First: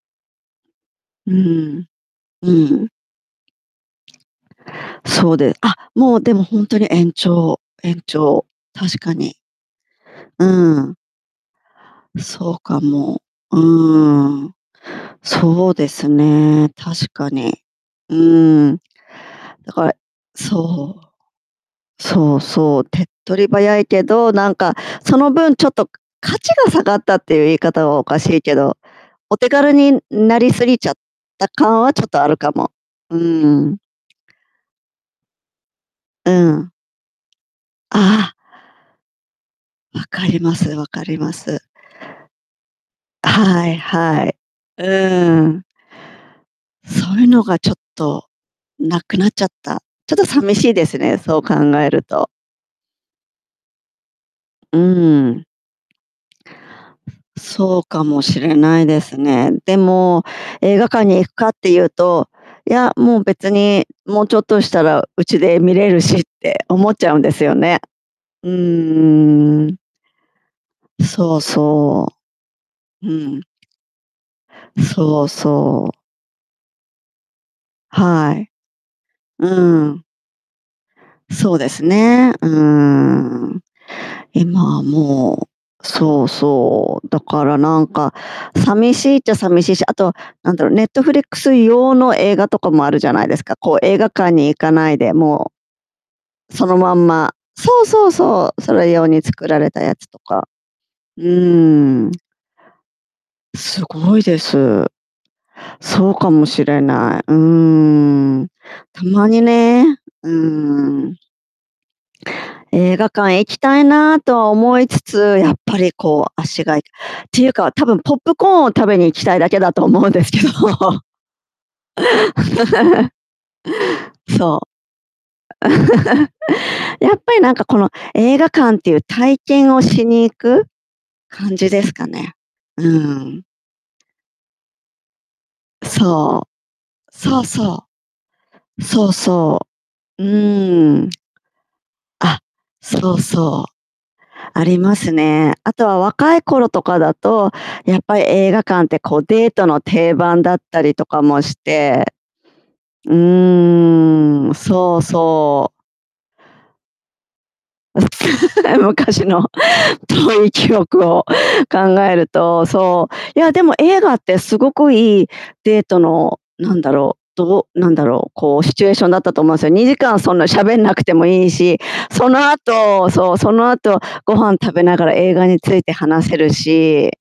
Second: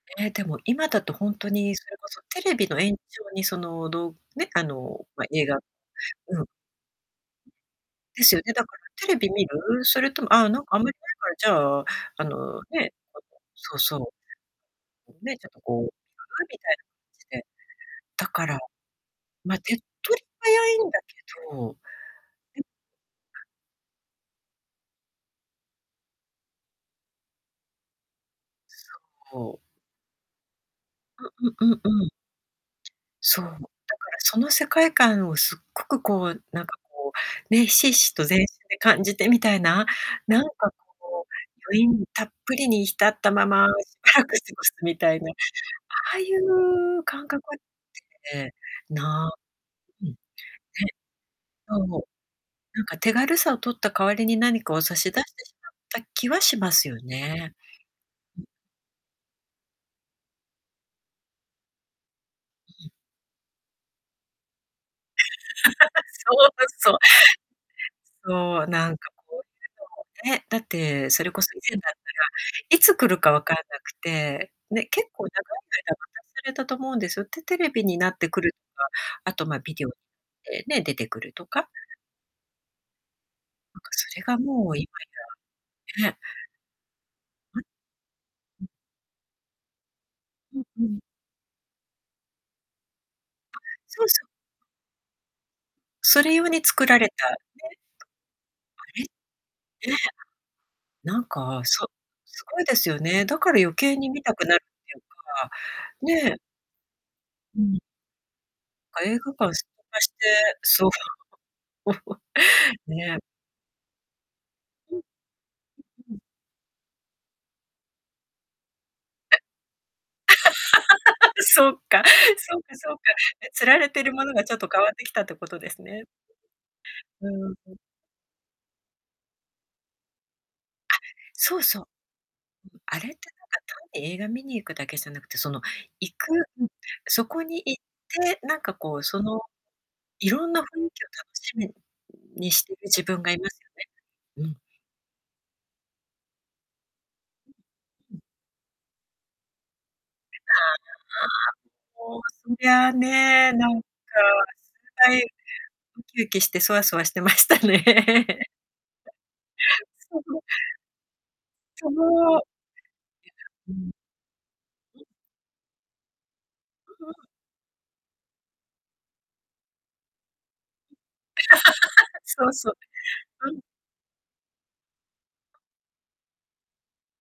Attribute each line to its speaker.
Speaker 1: ええ、でも今だと、ほ
Speaker 2: う
Speaker 1: んとに
Speaker 2: ー
Speaker 1: そ
Speaker 2: ん。
Speaker 1: れこそテ
Speaker 2: う
Speaker 1: レビの
Speaker 2: ーん。
Speaker 1: 延長に、その、どね、あの、ま、
Speaker 2: そう
Speaker 1: 映
Speaker 2: で
Speaker 1: 画
Speaker 2: あ、もう、で
Speaker 1: う
Speaker 2: も、
Speaker 1: ん。
Speaker 2: ほんとに延長延
Speaker 1: ですよ
Speaker 2: 長
Speaker 1: ね。だから
Speaker 2: 確
Speaker 1: テ
Speaker 2: か
Speaker 1: レビ
Speaker 2: に。
Speaker 1: 見る？それとも、
Speaker 2: う
Speaker 1: ああ、なんか、あ
Speaker 2: ー
Speaker 1: んまり
Speaker 2: ん。
Speaker 1: ないから、じゃあ、
Speaker 2: ん、
Speaker 1: あ
Speaker 2: そう
Speaker 1: の、
Speaker 2: か
Speaker 1: ね、
Speaker 2: も。う
Speaker 1: ちょっとそうそ
Speaker 2: ーん。
Speaker 1: う。ん、ね、ちょっと、
Speaker 2: そう
Speaker 1: こう、
Speaker 2: です
Speaker 1: [unintelligible] みた
Speaker 2: ね、
Speaker 1: いな感
Speaker 2: 確
Speaker 1: じ
Speaker 2: か
Speaker 1: で。
Speaker 2: に。う
Speaker 1: だから、
Speaker 2: ーん。
Speaker 1: ま、
Speaker 2: だ
Speaker 1: 手っ
Speaker 2: から
Speaker 1: 取り早いんだ
Speaker 2: そう。
Speaker 1: けど。うん。
Speaker 2: そうそう、手っ取り早いけど、なんか、その分ちょっと価値が下がったっていう言い方はおかしいけ
Speaker 1: そ
Speaker 2: ど、
Speaker 1: う、
Speaker 2: お手
Speaker 1: こう
Speaker 2: 軽になりすぎちゃった
Speaker 1: うんうん
Speaker 2: 感
Speaker 1: う
Speaker 2: はち
Speaker 1: ん
Speaker 2: ょ
Speaker 1: う
Speaker 2: っ
Speaker 1: ん。
Speaker 2: とあるかも。う
Speaker 1: そう、だ
Speaker 2: ー
Speaker 1: から
Speaker 2: ん。
Speaker 1: その世界観をすっごく、こ
Speaker 2: う
Speaker 1: う、
Speaker 2: ー
Speaker 1: なん
Speaker 2: ん。
Speaker 1: か、こう、ね、ひしひしと
Speaker 2: ああ。
Speaker 1: 全身で感じてみたいな、
Speaker 2: 分かり
Speaker 1: なん
Speaker 2: ま
Speaker 1: か、
Speaker 2: す、分かり
Speaker 1: こう、
Speaker 2: ます。
Speaker 1: 余韻たっぷりに浸ったま
Speaker 2: は
Speaker 1: ま
Speaker 2: い、
Speaker 1: しば
Speaker 2: は
Speaker 1: らく
Speaker 2: い。
Speaker 1: 過ごす
Speaker 2: う
Speaker 1: みたいな、あ
Speaker 2: ーん。
Speaker 1: あいう
Speaker 2: そういう
Speaker 1: 感覚
Speaker 2: のが
Speaker 1: っ
Speaker 2: ちょっと、
Speaker 1: て、
Speaker 2: なくなっ
Speaker 1: な
Speaker 2: ちゃった。
Speaker 1: うん。
Speaker 2: ち
Speaker 1: ね。
Speaker 2: ょっと寂しいですね、そう考
Speaker 1: そ
Speaker 2: え
Speaker 1: う。
Speaker 2: ると。
Speaker 1: なんか手軽さを取った代わりに、何か
Speaker 2: う
Speaker 1: を差し出し
Speaker 2: ーん。
Speaker 1: てしまった気はしますよね。
Speaker 2: そうかもし
Speaker 1: うん。
Speaker 2: れないですね。でも、映画館に行くかっていうと、い
Speaker 1: う
Speaker 2: や、
Speaker 1: ん。
Speaker 2: もう別に、もうちょっとしたらうちで見れる しっ
Speaker 1: そう
Speaker 2: て
Speaker 1: です、
Speaker 2: 思
Speaker 1: そ
Speaker 2: っ
Speaker 1: う。
Speaker 2: ちゃうんですよね。う
Speaker 1: そう、なんか、こ
Speaker 2: ーん。
Speaker 1: う [unintelligible] ね、だって、それ
Speaker 2: そ
Speaker 1: こ
Speaker 2: う
Speaker 1: そ以前だったら、
Speaker 2: そ
Speaker 1: いつ来
Speaker 2: う。
Speaker 1: るか
Speaker 2: う
Speaker 1: わ
Speaker 2: ん。
Speaker 1: からなくて、ね、結
Speaker 2: そ
Speaker 1: 構長
Speaker 2: う
Speaker 1: い
Speaker 2: そ
Speaker 1: 間
Speaker 2: う。
Speaker 1: 待たされたと思うんですよ。で、テレビになって
Speaker 2: は
Speaker 1: く
Speaker 2: い。
Speaker 1: るとか、あと、
Speaker 2: う
Speaker 1: ま、ビデオ
Speaker 2: ーん。
Speaker 1: でね、出てくると
Speaker 2: そう
Speaker 1: か。
Speaker 2: ですね、うーん。
Speaker 1: なんか、それが
Speaker 2: 今
Speaker 1: もう、
Speaker 2: は
Speaker 1: 今
Speaker 2: もう
Speaker 1: やね。
Speaker 2: そうそう、だから、
Speaker 1: うん、
Speaker 2: なんか、
Speaker 1: うん。
Speaker 2: 寂しいっちゃ寂しいし、あと、なん
Speaker 1: うん
Speaker 2: だろう、ネ
Speaker 1: う
Speaker 2: ッ
Speaker 1: ん。
Speaker 2: トフリックス用の映画とかもあるじゃないですか。
Speaker 1: あ、
Speaker 2: こう、映
Speaker 1: そう
Speaker 2: 画
Speaker 1: そう。
Speaker 2: 館に行かないで、も
Speaker 1: それ用
Speaker 2: う、
Speaker 1: に
Speaker 2: その
Speaker 1: 作
Speaker 2: ま
Speaker 1: ら
Speaker 2: ん
Speaker 1: れた、
Speaker 2: ま
Speaker 1: ね。
Speaker 2: そうそうそう、それ
Speaker 1: あ
Speaker 2: 用に作られた
Speaker 1: れえ
Speaker 2: や
Speaker 1: え。
Speaker 2: つとか。
Speaker 1: な
Speaker 2: うー
Speaker 1: んか、そ
Speaker 2: ん。
Speaker 1: すごいですよね。だから余
Speaker 2: す
Speaker 1: 計に
Speaker 2: ご
Speaker 1: 見
Speaker 2: い
Speaker 1: た
Speaker 2: で
Speaker 1: くなるっ
Speaker 2: す。
Speaker 1: てい
Speaker 2: そう
Speaker 1: うか、
Speaker 2: か
Speaker 1: ね。
Speaker 2: もしれない。うー
Speaker 1: うん。
Speaker 2: ん。
Speaker 1: なんか、
Speaker 2: た
Speaker 1: 映
Speaker 2: ま
Speaker 1: 画
Speaker 2: に
Speaker 1: 館参
Speaker 2: ね、
Speaker 1: 加して、
Speaker 2: うー
Speaker 1: そう。
Speaker 2: ん。映画
Speaker 1: ね。
Speaker 2: 館へ行きたいなとは思い
Speaker 1: うん。
Speaker 2: つ
Speaker 1: う、う
Speaker 2: つ、やっぱり、
Speaker 1: うん。
Speaker 2: こう、足がいっていうか多分ポップコーンを食べに行きたいだけだと思うんですけど。
Speaker 1: そっか、そっかそっか。ね、釣られてるものがちょっ
Speaker 2: そ
Speaker 1: と変わってきたってこと
Speaker 2: う。
Speaker 1: ですね。
Speaker 2: やっ
Speaker 1: う
Speaker 2: ぱり、な
Speaker 1: ー
Speaker 2: んか、こ
Speaker 1: ん。
Speaker 2: の映画館っていう体験をしに行く
Speaker 1: あ、
Speaker 2: 感
Speaker 1: そう
Speaker 2: じ
Speaker 1: そ
Speaker 2: で
Speaker 1: う。
Speaker 2: すかね。うー
Speaker 1: あれって、
Speaker 2: ん。
Speaker 1: なんか、単に映画見に行くだけじゃなくて、その行く
Speaker 2: そ
Speaker 1: うん、
Speaker 2: う。
Speaker 1: そ
Speaker 2: そ
Speaker 1: こ
Speaker 2: う
Speaker 1: に行っ
Speaker 2: そ
Speaker 1: て、なんか、
Speaker 2: う。
Speaker 1: こう、
Speaker 2: そう
Speaker 1: その、
Speaker 2: そう。う
Speaker 1: 色んな雰囲
Speaker 2: ー
Speaker 1: 気を
Speaker 2: ん。
Speaker 1: 楽しみ
Speaker 2: あ、
Speaker 1: にしてる自
Speaker 2: そう
Speaker 1: 分がいます
Speaker 2: そう。
Speaker 1: よね。うん。
Speaker 2: ありますね。あとは若い頃とかだと、やっぱり映画館って、こう、デートの定番だったりとかもし
Speaker 1: [unintelligible]
Speaker 2: て、
Speaker 1: もう、そりゃあ
Speaker 2: う
Speaker 1: ね、なんか、
Speaker 2: ーん、そう
Speaker 1: 期待
Speaker 2: そう。
Speaker 1: ウキウキしてそわそわしてましたね。
Speaker 2: え、昔の
Speaker 1: そうそう。
Speaker 2: 遠い記憶を考
Speaker 1: そ
Speaker 2: える
Speaker 1: の
Speaker 2: と、そう。いや、で
Speaker 1: [unintelligible] う
Speaker 2: も
Speaker 1: ん。
Speaker 2: 映画ってすごくいいデートのなんだ
Speaker 1: うんう
Speaker 2: ろう、
Speaker 1: ん。
Speaker 2: どうなんだろう、こう、シチュエーションだったと思うんですよ。2時間そんな喋んなくてもいいし、そ
Speaker 1: そ
Speaker 2: の
Speaker 1: うそう。
Speaker 2: 後そう、そ
Speaker 1: うん。
Speaker 2: の後ご飯食べながら映画について話せるし